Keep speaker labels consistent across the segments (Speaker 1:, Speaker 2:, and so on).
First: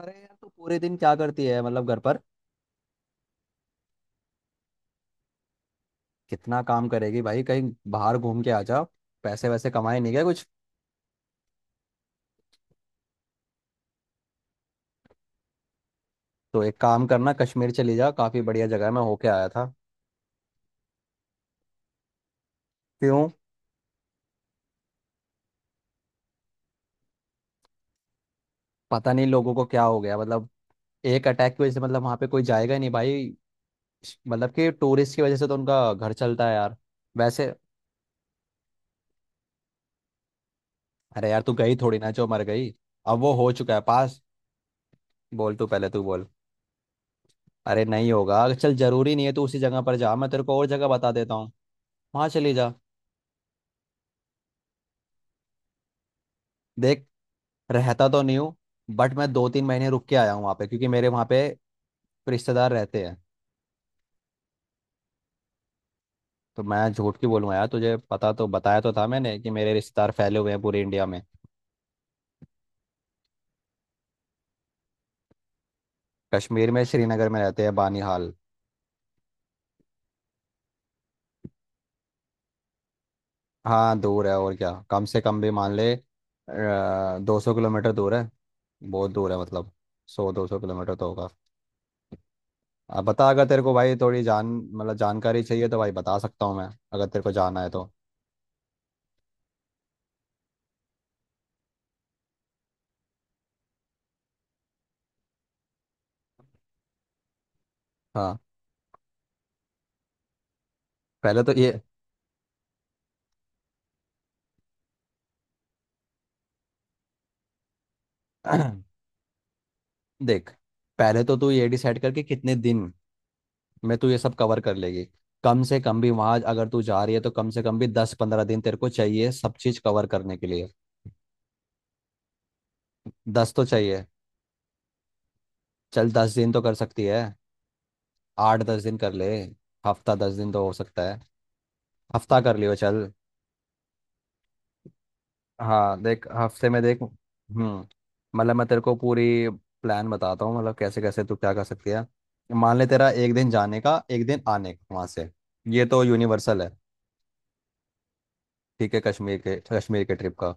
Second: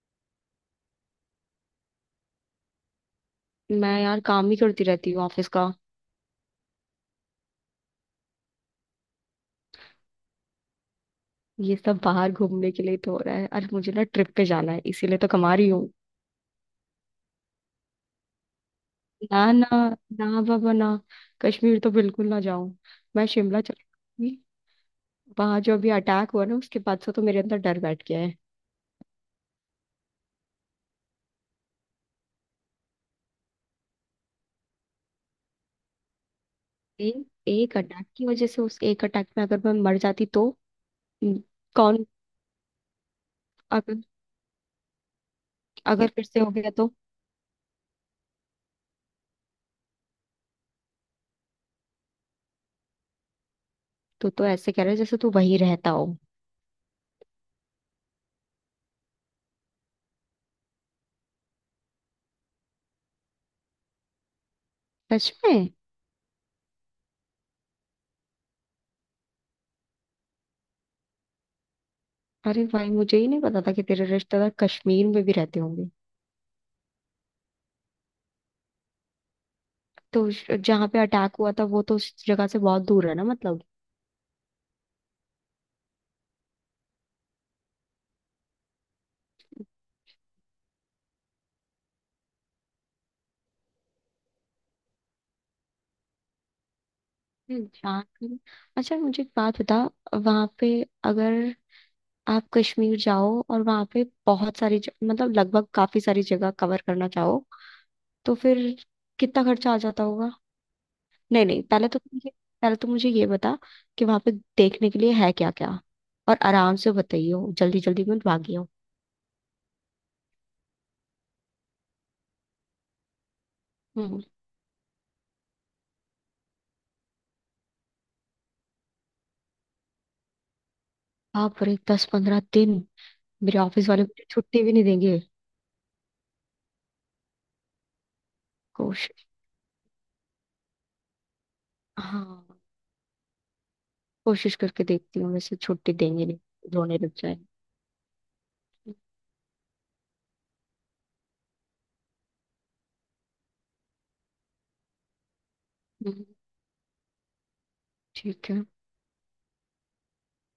Speaker 1: अरे यार, तू पूरे दिन क्या करती है मतलब घर पर।
Speaker 2: मैं यार काम ही करती रहती हूँ ऑफिस का।
Speaker 1: कितना काम करेगी भाई, कहीं बाहर घूम के आ जा। पैसे वैसे कमाए नहीं गए कुछ?
Speaker 2: ये सब बाहर घूमने के लिए तो हो रहा है। अरे मुझे ना ट्रिप पे जाना है इसीलिए तो कमा रही हूँ।
Speaker 1: तो एक काम करना, कश्मीर चली जा, काफी बढ़िया जगह है, मैं होके आया
Speaker 2: ना ना,
Speaker 1: था।
Speaker 2: ना बाबा ना। कश्मीर तो बिल्कुल ना जाऊं। मैं
Speaker 1: क्यों?
Speaker 2: शिमला चली जाऊंगी। वहां जो अभी अटैक हुआ ना उसके बाद से तो मेरे अंदर डर बैठ गया है।
Speaker 1: पता नहीं लोगों को क्या हो गया मतलब। एक अटैक की वजह से मतलब वहां पे कोई जाएगा ही नहीं भाई। मतलब कि टूरिस्ट की वजह से तो उनका घर चलता है यार। वैसे।
Speaker 2: एक अटैक की वजह से उस एक अटैक में अगर मैं मर जाती तो।
Speaker 1: अरे यार
Speaker 2: हम्म,
Speaker 1: तू गई थोड़ी
Speaker 2: कौन।
Speaker 1: ना जो मर गई। अब वो हो चुका है
Speaker 2: अगर
Speaker 1: पास। बोल, तू पहले, तू
Speaker 2: अगर फिर
Speaker 1: बोल।
Speaker 2: से हो गया तो।
Speaker 1: अरे नहीं होगा, चल, जरूरी नहीं है तू उसी जगह पर जा, मैं तेरे को और जगह बता देता हूँ। वहां चली जा।
Speaker 2: तो ऐसे कह रहे जैसे तू वहीं रहता हो।
Speaker 1: देख। रहता तो नहीं हूँ। बट मैं 2-3 महीने रुक के आया हूँ वहाँ पे, क्योंकि मेरे वहाँ पे रिश्तेदार रहते हैं।
Speaker 2: सच में।
Speaker 1: तो मैं झूठ क्यों बोलूँगा यार, तुझे पता, तो बताया तो था मैंने कि मेरे रिश्तेदार फैले हुए हैं पूरे इंडिया में।
Speaker 2: अरे भाई मुझे ही नहीं पता था कि तेरे रिश्तेदार कश्मीर में भी रहते होंगे।
Speaker 1: कश्मीर में श्रीनगर में रहते हैं बानीहाल।
Speaker 2: तो जहाँ पे अटैक हुआ था वो तो उस जगह से बहुत दूर है ना मतलब।
Speaker 1: हाँ दूर है और क्या, कम से कम भी मान ले 200 किलोमीटर दूर है। बहुत दूर है मतलब। 100-200 किलोमीटर तो होगा। अब बता, अगर तेरे को भाई थोड़ी जान मतलब जानकारी चाहिए तो भाई बता सकता हूँ मैं, अगर तेरे को जाना
Speaker 2: हम्म
Speaker 1: है तो।
Speaker 2: जहाँ की- अच्छा मुझे एक बात बता। वहाँ पे अगर आप कश्मीर जाओ और वहाँ पे बहुत सारी मतलब लगभग काफी सारी जगह कवर करना चाहो तो
Speaker 1: हाँ।
Speaker 2: फिर कितना खर्चा आ जाता होगा।
Speaker 1: पहले
Speaker 2: नहीं
Speaker 1: तो
Speaker 2: नहीं,
Speaker 1: ये।
Speaker 2: पहले तो मुझे ये बता कि वहाँ पे देखने के लिए है क्या क्या। और आराम से बताइयो, जल्दी जल्दी मत भागियो।
Speaker 1: देख, पहले तो तू ये डिसाइड करके कितने दिन में तू ये
Speaker 2: हम्म।
Speaker 1: सब कवर कर लेगी। कम से कम भी वहां अगर तू जा रही है तो कम से कम भी 10-15 दिन तेरे को चाहिए सब चीज कवर करने के लिए।
Speaker 2: आप रे 10-15 दिन।
Speaker 1: दस
Speaker 2: मेरे
Speaker 1: तो
Speaker 2: ऑफिस वाले
Speaker 1: चाहिए।
Speaker 2: मुझे छुट्टी भी नहीं देंगे।
Speaker 1: चल, 10 दिन तो कर सकती है। 8-10 दिन कर
Speaker 2: कोशिश।
Speaker 1: ले। हफ्ता दस दिन तो हो सकता है। हफ्ता कर
Speaker 2: हाँ।
Speaker 1: लियो चल।
Speaker 2: कोशिश करके देखती हूँ वैसे छुट्टी
Speaker 1: हाँ देख,
Speaker 2: देंगे नहीं।
Speaker 1: हफ्ते में
Speaker 2: रोने
Speaker 1: देख।
Speaker 2: लग जाएंगे।
Speaker 1: मतलब मैं तेरे को पूरी प्लान बताता हूँ, मतलब कैसे कैसे तू क्या कर सकती है। मान ले तेरा एक दिन जाने का, एक दिन आने का वहां से। ये तो
Speaker 2: हम्म,
Speaker 1: यूनिवर्सल है।
Speaker 2: ठीक है।
Speaker 1: ठीक है। कश्मीर के ट्रिप का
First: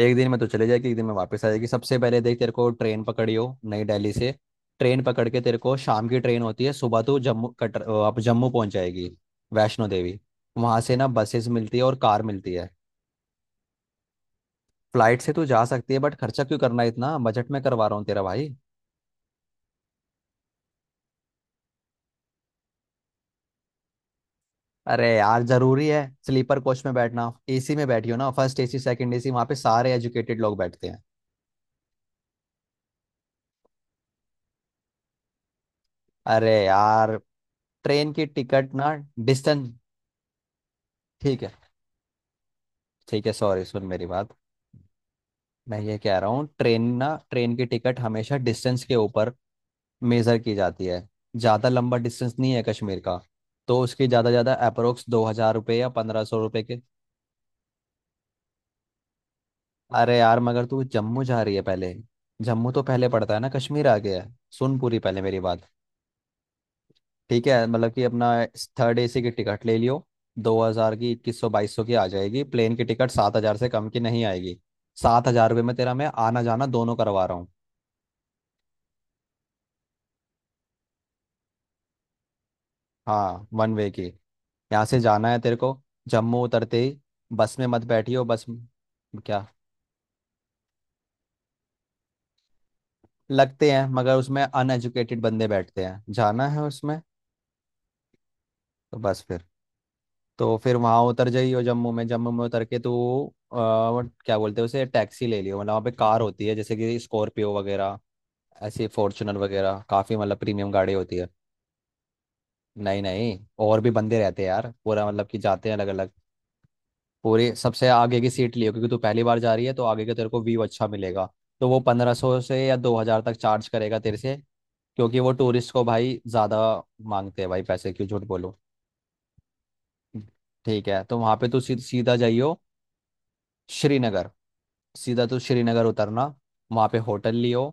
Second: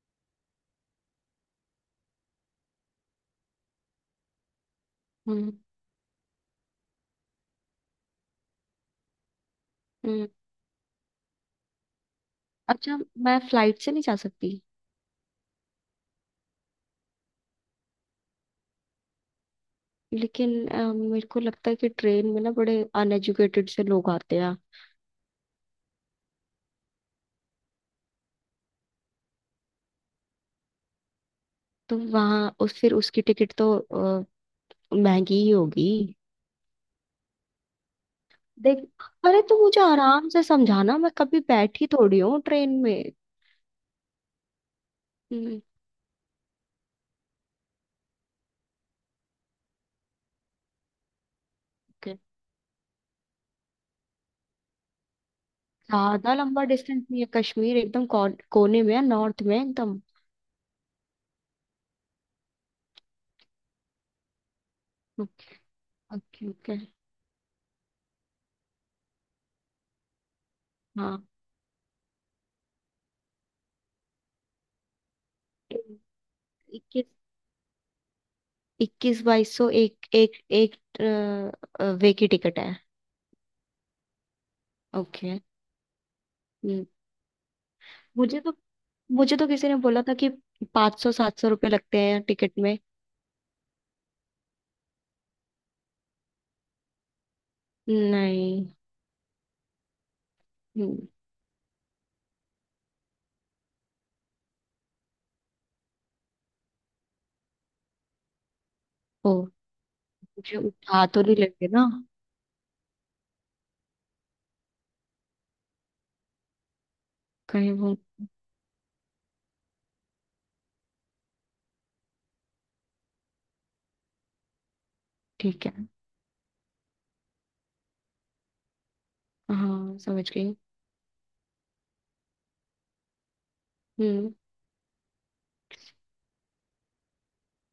Speaker 1: एक दिन में तो चले जाएगी, एक दिन में वापस आ जाएगी। सबसे पहले देख, तेरे को ट्रेन पकड़ी हो नई दिल्ली से। ट्रेन पकड़ के
Speaker 2: हम्म,
Speaker 1: तेरे को शाम की ट्रेन होती है, सुबह तो जम्मू कटर, आप जम्मू पहुंच जाएगी। वैष्णो देवी।
Speaker 2: हम्म।
Speaker 1: वहां से ना बसेस मिलती है और कार मिलती है।
Speaker 2: अच्छा, मैं फ्लाइट से नहीं जा सकती।
Speaker 1: फ्लाइट से तो जा सकती है बट खर्चा क्यों करना है, इतना बजट में करवा रहा हूँ तेरा भाई।
Speaker 2: लेकिन मेरे को लगता है कि ट्रेन में ना बड़े अनएजुकेटेड से लोग आते हैं।
Speaker 1: अरे यार, जरूरी है। स्लीपर कोच में बैठना, एसी में बैठी हो ना, फर्स्ट एसी सेकंड एसी, वहां पे सारे एजुकेटेड लोग बैठते हैं।
Speaker 2: तो वहाँ उस फिर उसकी टिकट तो महंगी ही होगी।
Speaker 1: अरे यार। ट्रेन की टिकट ना,
Speaker 2: देख। अरे तो
Speaker 1: डिस्टेंस।
Speaker 2: मुझे आराम से समझाना, मैं कभी
Speaker 1: ठीक है।
Speaker 2: बैठी थोड़ी हूँ ट्रेन में।
Speaker 1: ठीक है सॉरी, सुन मेरी बात।
Speaker 2: हम्म,
Speaker 1: मैं ये कह रहा हूँ, ट्रेन ना, ट्रेन की टिकट हमेशा डिस्टेंस के ऊपर मेजर की जाती है। ज़्यादा लंबा
Speaker 2: ओके।
Speaker 1: डिस्टेंस नहीं है कश्मीर का। तो उसकी ज़्यादा ज़्यादा अप्रोक्स ₹2,000 या पंद्रह
Speaker 2: ज्यादा
Speaker 1: सौ रुपये
Speaker 2: लंबा
Speaker 1: के।
Speaker 2: डिस्टेंस नहीं है, कश्मीर एकदम कोने में है, नॉर्थ में है एकदम।
Speaker 1: अरे यार, मगर तू जम्मू जा रही है पहले। जम्मू तो पहले पड़ता है ना, कश्मीर आ गया है। सुन पूरी पहले मेरी
Speaker 2: ओके,
Speaker 1: बात।
Speaker 2: Okay, okay.
Speaker 1: ठीक है, मतलब कि अपना थर्ड एसी की टिकट ले लियो। 2,000 की,
Speaker 2: हाँ।
Speaker 1: 2,100 2,200 की आ जाएगी। प्लेन की टिकट 7,000 से कम की नहीं आएगी। ₹7,000 में तेरा मैं आना जाना दोनों
Speaker 2: इक्कीस
Speaker 1: करवा रहा हूँ।
Speaker 2: इक्कीस बाईस सौ एक एक एक अ, वे की टिकट है।
Speaker 1: हाँ, वन वे की। यहाँ से जाना
Speaker 2: ओके।
Speaker 1: है तेरे को। जम्मू उतरते
Speaker 2: हम्म।
Speaker 1: ही बस में मत बैठियो,
Speaker 2: मुझे तो मुझे
Speaker 1: क्या।
Speaker 2: तो किसी ने बोला था कि 500-700 रुपये लगते हैं टिकट में।
Speaker 1: लगते हैं, मगर उसमें अनएजुकेटेड बंदे बैठते हैं, जाना है उसमें?
Speaker 2: नहीं।
Speaker 1: तो बस फिर, तो फिर
Speaker 2: हम्म,
Speaker 1: वहाँ उतर जाइयो जम्मू में, जम्मू में उतर के तो क्या बोलते हैं उसे, टैक्सी ले लियो। मतलब वहाँ पे कार होती है जैसे कि स्कॉर्पियो वगैरह, ऐसी
Speaker 2: ओ
Speaker 1: फॉर्चुनर वगैरह, काफ़ी मतलब
Speaker 2: मुझे
Speaker 1: प्रीमियम गाड़ी
Speaker 2: उठा
Speaker 1: होती
Speaker 2: तो
Speaker 1: है।
Speaker 2: नहीं लेंगे ना
Speaker 1: नहीं नहीं। और भी बंदे रहते हैं यार, पूरा मतलब कि जाते हैं अलग अलग। पूरी
Speaker 2: कहीं
Speaker 1: सबसे
Speaker 2: वो।
Speaker 1: आगे की सीट लियो, क्योंकि तू पहली बार जा रही है तो आगे का तेरे को व्यू अच्छा मिलेगा। तो वो 1,500 से या 2,000 तक चार्ज करेगा तेरे से, क्योंकि वो
Speaker 2: ठीक
Speaker 1: टूरिस्ट को
Speaker 2: है।
Speaker 1: भाई ज़्यादा मांगते हैं भाई, पैसे क्यों झूठ बोलो।
Speaker 2: हाँ, समझ गई।
Speaker 1: ठीक है, तो वहाँ पे तू सीधा जाइयो श्रीनगर।
Speaker 2: हम्म।
Speaker 1: सीधा तू श्रीनगर उतरना। वहाँ पे होटल लियो।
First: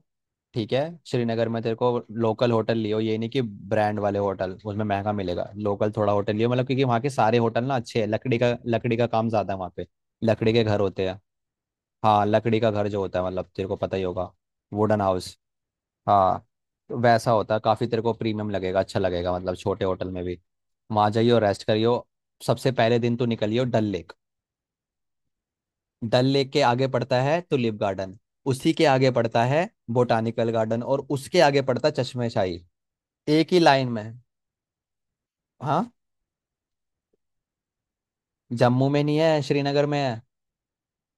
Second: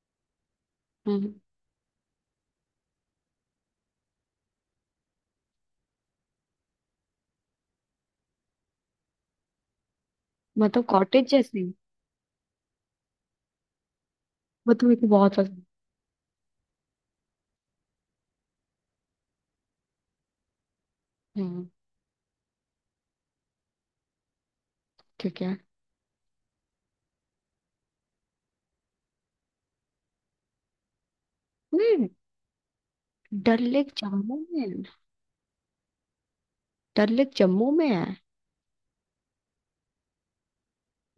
Speaker 1: ठीक है।
Speaker 2: हम्म।
Speaker 1: श्रीनगर में तेरे को लोकल होटल लियो, ये नहीं कि ब्रांड वाले होटल, उसमें महंगा मिलेगा, लोकल थोड़ा होटल लियो, मतलब क्योंकि वहाँ के सारे होटल ना अच्छे हैं। लकड़ी का काम ज़्यादा है वहाँ पे। लकड़ी के घर
Speaker 2: मतलब
Speaker 1: होते हैं।
Speaker 2: कॉटेज जैसे।
Speaker 1: हाँ, लकड़ी का घर जो होता है, मतलब तेरे को पता ही होगा,
Speaker 2: मतलब
Speaker 1: वुडन
Speaker 2: मेरे को बहुत
Speaker 1: हाउस।
Speaker 2: पसंद।
Speaker 1: हाँ। तो वैसा होता है, काफ़ी तेरे को प्रीमियम लगेगा, अच्छा लगेगा, मतलब छोटे होटल में भी। वहाँ जाइयो, रेस्ट
Speaker 2: हम्म।
Speaker 1: करियो। सबसे पहले दिन तो निकलियो डल लेक।
Speaker 2: ठीक है।
Speaker 1: डल लेक के आगे पड़ता है टुलिप गार्डन। उसी के आगे पड़ता है बोटानिकल गार्डन, और उसके आगे पड़ता है
Speaker 2: नहीं,
Speaker 1: चश्मे शाही। एक ही
Speaker 2: डल
Speaker 1: लाइन
Speaker 2: लेक
Speaker 1: में।
Speaker 2: जम्मू में।
Speaker 1: हाँ।
Speaker 2: डल लेक जम्मू में है।
Speaker 1: जम्मू में नहीं है, श्रीनगर में है।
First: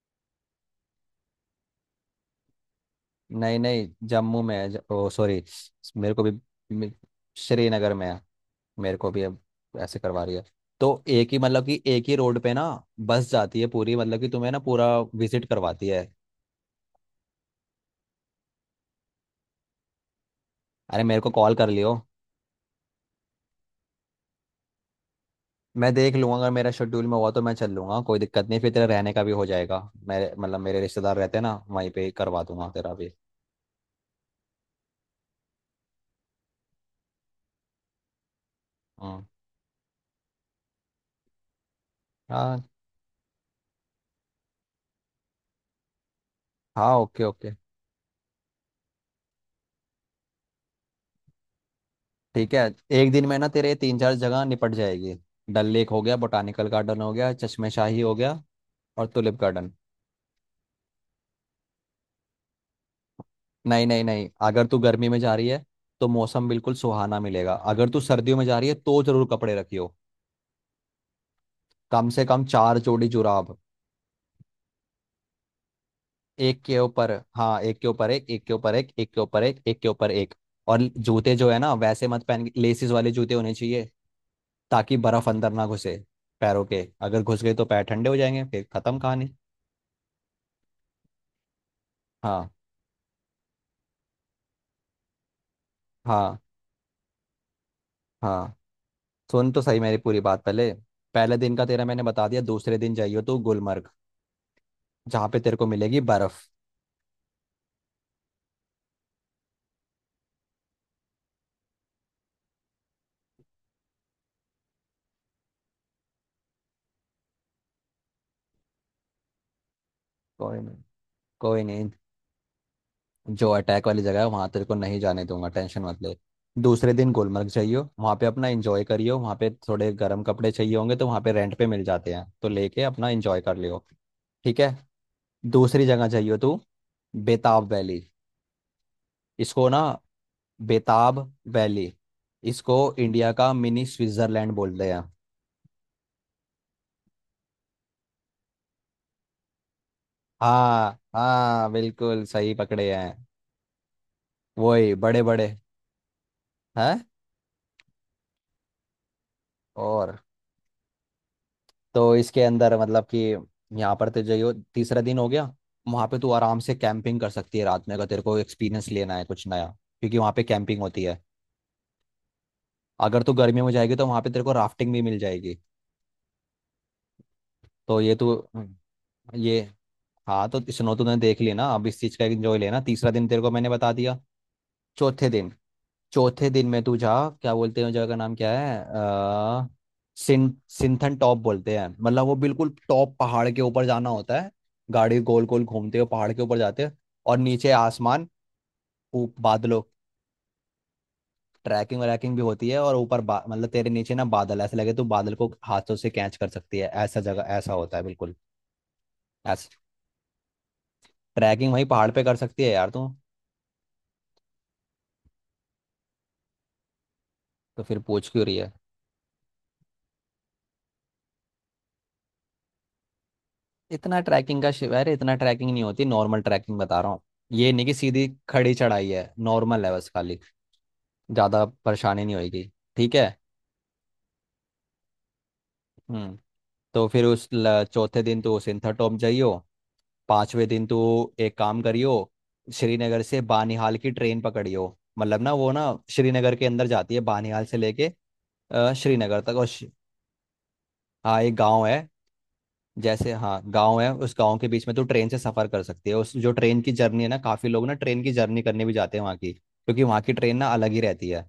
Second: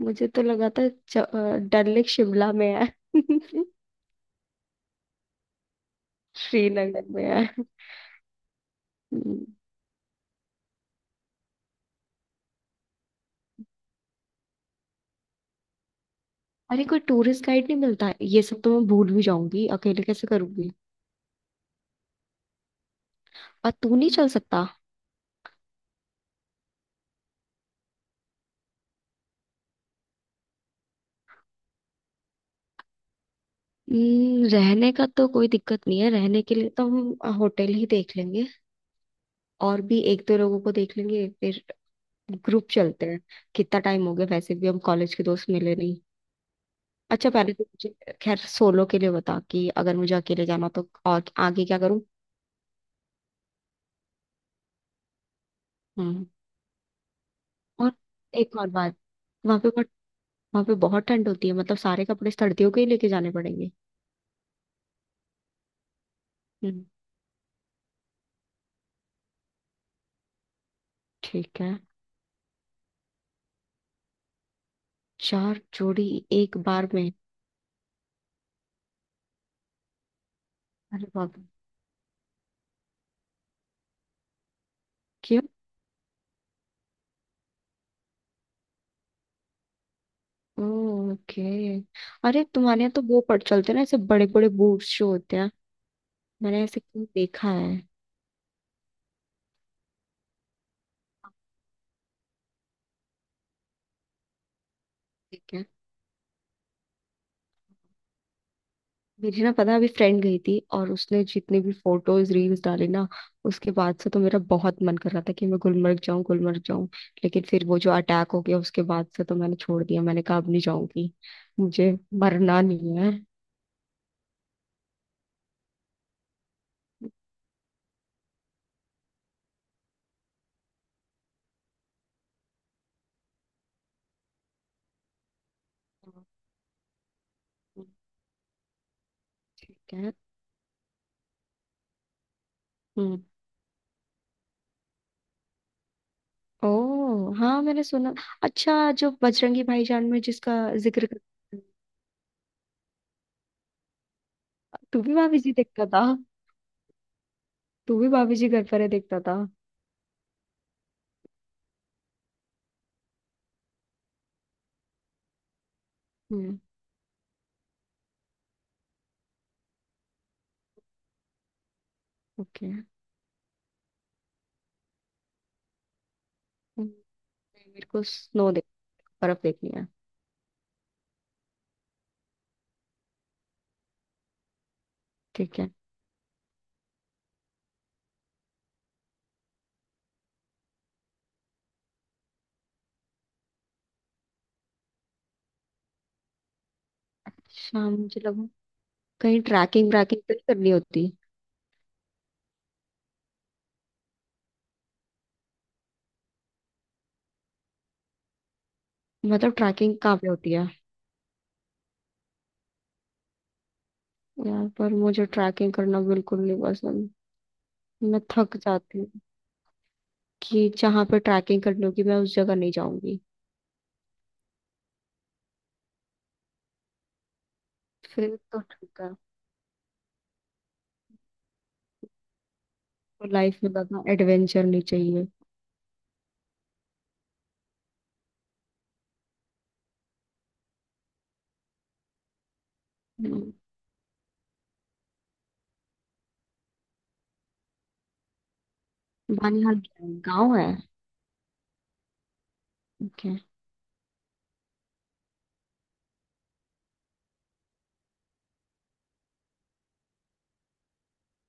Speaker 2: मुझे तो लगा था डल लेक शिमला में है।
Speaker 1: नहीं नहीं, जम्मू में है, ओ सॉरी। मेरे को भी मे-
Speaker 2: श्रीनगर में है।
Speaker 1: श्रीनगर में है। मेरे को भी अब
Speaker 2: हम्म।
Speaker 1: ऐसे करवा रही है। तो एक ही मतलब कि एक ही रोड पे ना बस जाती है पूरी, मतलब कि तुम्हें ना पूरा विजिट करवाती है।
Speaker 2: अरे कोई टूरिस्ट गाइड नहीं मिलता है, ये सब तो मैं भूल भी जाऊंगी, अकेले कैसे करूंगी।
Speaker 1: अरे, मेरे को कॉल कर लियो।
Speaker 2: और तू नहीं चल सकता।
Speaker 1: मैं देख लूंगा, अगर मेरा शेड्यूल में हुआ तो मैं चल लूंगा, कोई दिक्कत नहीं, फिर तेरा रहने का भी हो जाएगा। मेरे मतलब मेरे रिश्तेदार रहते हैं ना, वहीं पे ही करवा दूंगा तेरा भी।
Speaker 2: रहने का तो कोई दिक्कत नहीं है, रहने के लिए तो हम होटल ही देख लेंगे।
Speaker 1: हाँ।
Speaker 2: और भी एक दो लोगों को देख लेंगे फिर। ग्रुप
Speaker 1: हाँ।
Speaker 2: चलते हैं। कितना टाइम हो गया वैसे भी, हम कॉलेज के दोस्त मिले नहीं।
Speaker 1: हाँ। ओके
Speaker 2: अच्छा
Speaker 1: ओके।
Speaker 2: पहले तो मुझे, खैर सोलो के लिए बता कि अगर मुझे अकेले जाना तो और आगे क्या करूं।
Speaker 1: ठीक है। एक दिन में ना तेरे 3-4 जगह निपट जाएगी। डल लेक हो गया,
Speaker 2: हम्म।
Speaker 1: बोटानिकल गार्डन हो गया, चश्मे
Speaker 2: और
Speaker 1: शाही हो गया,
Speaker 2: एक और बात।
Speaker 1: और टुलिप
Speaker 2: वहां पे
Speaker 1: गार्डन।
Speaker 2: बट वहां पे बहुत ठंड होती है मतलब सारे कपड़े सर्दियों के ही लेके जाने पड़ेंगे।
Speaker 1: नहीं नहीं नहीं, अगर तू गर्मी में जा रही है तो मौसम बिल्कुल
Speaker 2: हम्म।
Speaker 1: सुहाना मिलेगा, अगर तू सर्दियों में जा रही है तो जरूर कपड़े रखियो।
Speaker 2: ठीक है।
Speaker 1: कम से कम 4 जोड़ी जुराब।
Speaker 2: 4 जोड़ी। एक
Speaker 1: एक के
Speaker 2: बार
Speaker 1: ऊपर,
Speaker 2: में।
Speaker 1: हाँ, एक के ऊपर एक, एक के ऊपर एक, एक के ऊपर एक, एक के ऊपर एक। और
Speaker 2: अरे
Speaker 1: जूते
Speaker 2: बाप रे।
Speaker 1: जो है ना वैसे मत पहन के, लेसिस वाले जूते होने चाहिए, ताकि बर्फ
Speaker 2: क्यों।
Speaker 1: अंदर ना घुसे। पैरों के अगर घुस गए तो पैर ठंडे हो जाएंगे, फिर खत्म कहानी।
Speaker 2: ओके। अरे
Speaker 1: हाँ।
Speaker 2: तुम्हारे यहाँ तो वो पड़ चलते हैं ना ऐसे बड़े बड़े बूट्स जो होते हैं।
Speaker 1: हाँ।
Speaker 2: मैंने ऐसे कहीं देखा है।
Speaker 1: हाँ। सुन तो सही मेरी पूरी बात पहले। पहले दिन का तेरा मैंने बता दिया। दूसरे दिन जाइयो तू गुलमर्ग, जहाँ पे
Speaker 2: ठीक
Speaker 1: तेरे
Speaker 2: है।
Speaker 1: को मिलेगी बर्फ।
Speaker 2: मेरी ना पता है, अभी फ्रेंड गई थी और उसने जितने भी फोटोज रील्स डाले ना, उसके बाद से तो मेरा बहुत मन कर रहा था कि मैं गुलमर्ग जाऊं, गुलमर्ग जाऊं। लेकिन फिर वो जो अटैक हो गया उसके बाद से तो मैंने छोड़ दिया, मैंने कहा अब
Speaker 1: कोई
Speaker 2: नहीं
Speaker 1: नहीं,
Speaker 2: जाऊंगी।
Speaker 1: कोई नहीं,
Speaker 2: मुझे मरना नहीं है।
Speaker 1: जो अटैक वाली जगह है वहां तेरे को नहीं जाने दूंगा, टेंशन मत ले। दूसरे दिन गुलमर्ग चाहिए, वहां पे अपना एंजॉय करियो, वहां पे थोड़े गर्म कपड़े चाहिए होंगे तो वहां पे रेंट पे मिल जाते हैं, तो लेके अपना एंजॉय कर लियो। ठीक है। दूसरी जगह चाहिए तू, बेताब वैली। इसको ना,
Speaker 2: ठीक है।
Speaker 1: बेताब वैली, इसको
Speaker 2: हम्म।
Speaker 1: इंडिया का मिनी स्विट्जरलैंड बोलते हैं।
Speaker 2: ओ हाँ, मैंने सुना। अच्छा, जो बजरंगी भाईजान में जिसका
Speaker 1: हाँ
Speaker 2: जिक्र कर-
Speaker 1: हाँ, बिल्कुल सही पकड़े हैं। वही
Speaker 2: तू भी
Speaker 1: बड़े
Speaker 2: भाभी जी
Speaker 1: बड़े
Speaker 2: देखता था
Speaker 1: हैं।
Speaker 2: तू भी भाभी जी घर पर है देखता था।
Speaker 1: और, तो इसके अंदर मतलब कि यहाँ पर तुझे यो तीसरा दिन हो गया। वहाँ पे तू आराम
Speaker 2: हम्म।
Speaker 1: से कैंपिंग कर सकती है रात में, अगर तेरे को एक्सपीरियंस लेना है कुछ नया, क्योंकि वहाँ पे कैंपिंग होती है।
Speaker 2: ओके
Speaker 1: अगर तू गर्मियों में जाएगी तो वहाँ पे तेरे को राफ्टिंग भी मिल जाएगी।
Speaker 2: मेरे
Speaker 1: तो
Speaker 2: को
Speaker 1: ये तू,
Speaker 2: स्नो देख बर्फ
Speaker 1: ये,
Speaker 2: देखनी है।
Speaker 1: हाँ, तो स्नो तूने देख ली ना, अब इस चीज़ का एंजॉय लेना। तीसरा दिन तेरे को मैंने बता दिया। चौथे दिन,
Speaker 2: ठीक है।
Speaker 1: चौथे दिन में तू जा, क्या बोलते हैं उस जगह का नाम, क्या है, सिंथन टॉप बोलते हैं, मतलब वो बिल्कुल टॉप पहाड़ के ऊपर जाना होता है। गाड़ी गोल गोल घूमते हुए पहाड़ के ऊपर जाते हैं, और नीचे
Speaker 2: शाम मुझे
Speaker 1: आसमान,
Speaker 2: लगा कहीं
Speaker 1: बादलों।
Speaker 2: ट्रैकिंग व्रैकिंग तो नहीं करनी होती।
Speaker 1: ट्रैकिंग व्रैकिंग भी होती है, और ऊपर मतलब तेरे नीचे ना बादल ऐसे लगे तो बादल को हाथों से कैच कर सकती है, ऐसा, जगह ऐसा होता है बिल्कुल।
Speaker 2: मतलब
Speaker 1: ऐसा,
Speaker 2: ट्रैकिंग कहाँ पे होती है।
Speaker 1: ट्रैकिंग वहीं पहाड़ पे कर सकती है यार तू।
Speaker 2: यार पर मुझे ट्रैकिंग करना बिल्कुल नहीं पसंद,
Speaker 1: तो फिर
Speaker 2: मैं
Speaker 1: पूछ क्यों रही
Speaker 2: थक
Speaker 1: है
Speaker 2: जाती हूँ। कि जहाँ पे ट्रैकिंग करनी होगी मैं उस जगह नहीं जाऊंगी।
Speaker 1: इतना, ट्रैकिंग का शिव, अरे इतना ट्रैकिंग नहीं होती, नॉर्मल ट्रैकिंग बता रहा हूँ। ये नहीं कि सीधी
Speaker 2: फिर तो
Speaker 1: खड़ी
Speaker 2: ठीक
Speaker 1: चढ़ाई
Speaker 2: है।
Speaker 1: है, नॉर्मल है बस खाली। ज़्यादा परेशानी नहीं होगी। ठीक है।
Speaker 2: तो लाइफ में बस एडवेंचर नहीं चाहिए।
Speaker 1: हम्म। तो फिर उस, चौथे दिन तो सिंथर टॉप जाइयो। पांचवें दिन तो एक काम करियो, श्रीनगर से
Speaker 2: हम्म।
Speaker 1: बानिहाल की ट्रेन पकड़ियो। मतलब ना वो ना श्रीनगर के अंदर जाती है बानिहाल से लेके श्रीनगर तक, और
Speaker 2: बानिहाल क्या है? गाँव है।
Speaker 1: हाँ, एक गाँव है। जैसे,
Speaker 2: ओके।
Speaker 1: हाँ गांव है, उस गांव के बीच में तो ट्रेन से सफर कर सकती है। उस जो ट्रेन की जर्नी है ना, काफी लोग ना ट्रेन की जर्नी करने भी जाते हैं वहाँ की, क्योंकि वहाँ की ट्रेन ना अलग ही रहती है।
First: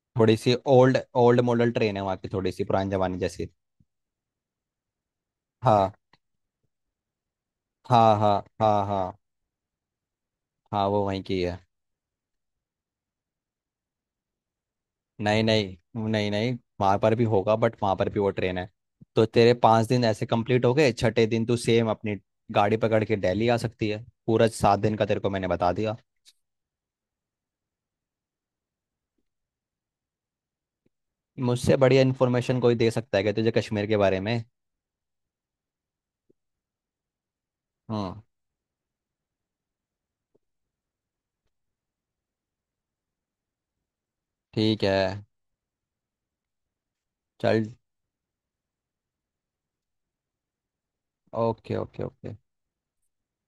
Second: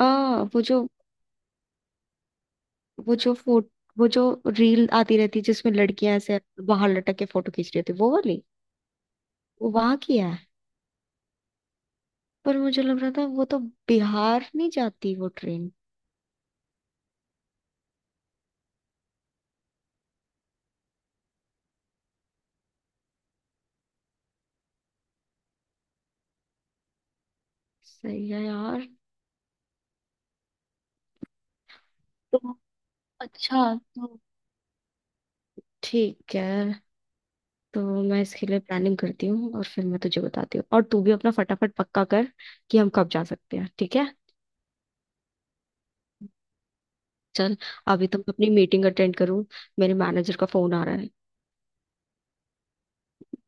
Speaker 2: आ
Speaker 1: थोड़ी सी
Speaker 2: वो जो
Speaker 1: ओल्ड ओल्ड मॉडल ट्रेन है वहाँ की, थोड़ी सी पुराने
Speaker 2: वो
Speaker 1: जमाने
Speaker 2: जो
Speaker 1: जैसी।
Speaker 2: फोट वो जो रील आती रहती है जिसमें
Speaker 1: हाँ
Speaker 2: लड़कियां ऐसे बाहर लटक के फोटो खींच रही होती है, वो
Speaker 1: हाँ। हाँ
Speaker 2: वाली।
Speaker 1: हाँ। हाँ,
Speaker 2: वो वहां की है।
Speaker 1: हाँ वो वहीं की है।
Speaker 2: पर मुझे लग रहा था वो तो, बिहार नहीं जाती वो
Speaker 1: नहीं
Speaker 2: ट्रेन।
Speaker 1: नहीं। नहीं नहीं, वहाँ पर भी होगा बट वहाँ पर भी वो ट्रेन है। तो तेरे 5 दिन ऐसे कंप्लीट हो गए, छठे दिन तू सेम अपनी गाड़ी पकड़ के दिल्ली आ सकती है। पूरा 7 दिन का तेरे को मैंने बता दिया।
Speaker 2: सही है यार।
Speaker 1: मुझसे बढ़िया
Speaker 2: तो,
Speaker 1: इन्फॉर्मेशन कोई दे सकता है क्या तुझे
Speaker 2: अच्छा,
Speaker 1: कश्मीर के
Speaker 2: तो
Speaker 1: बारे में?
Speaker 2: ठीक है, तो मैं
Speaker 1: हाँ।
Speaker 2: इसके लिए प्लानिंग करती हूँ और फिर मैं तुझे बताती हूँ, और तू भी अपना फटाफट पक्का कर कि हम कब जा सकते हैं, ठीक है।
Speaker 1: ठीक है।
Speaker 2: चल।
Speaker 1: चल।
Speaker 2: अभी तो मैं अपनी मीटिंग अटेंड करूँ, मेरे मैनेजर का फोन आ रहा है।
Speaker 1: Okay okay okay.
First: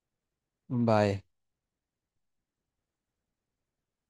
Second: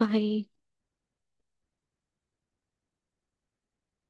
Speaker 2: Bye.
Speaker 1: Bye.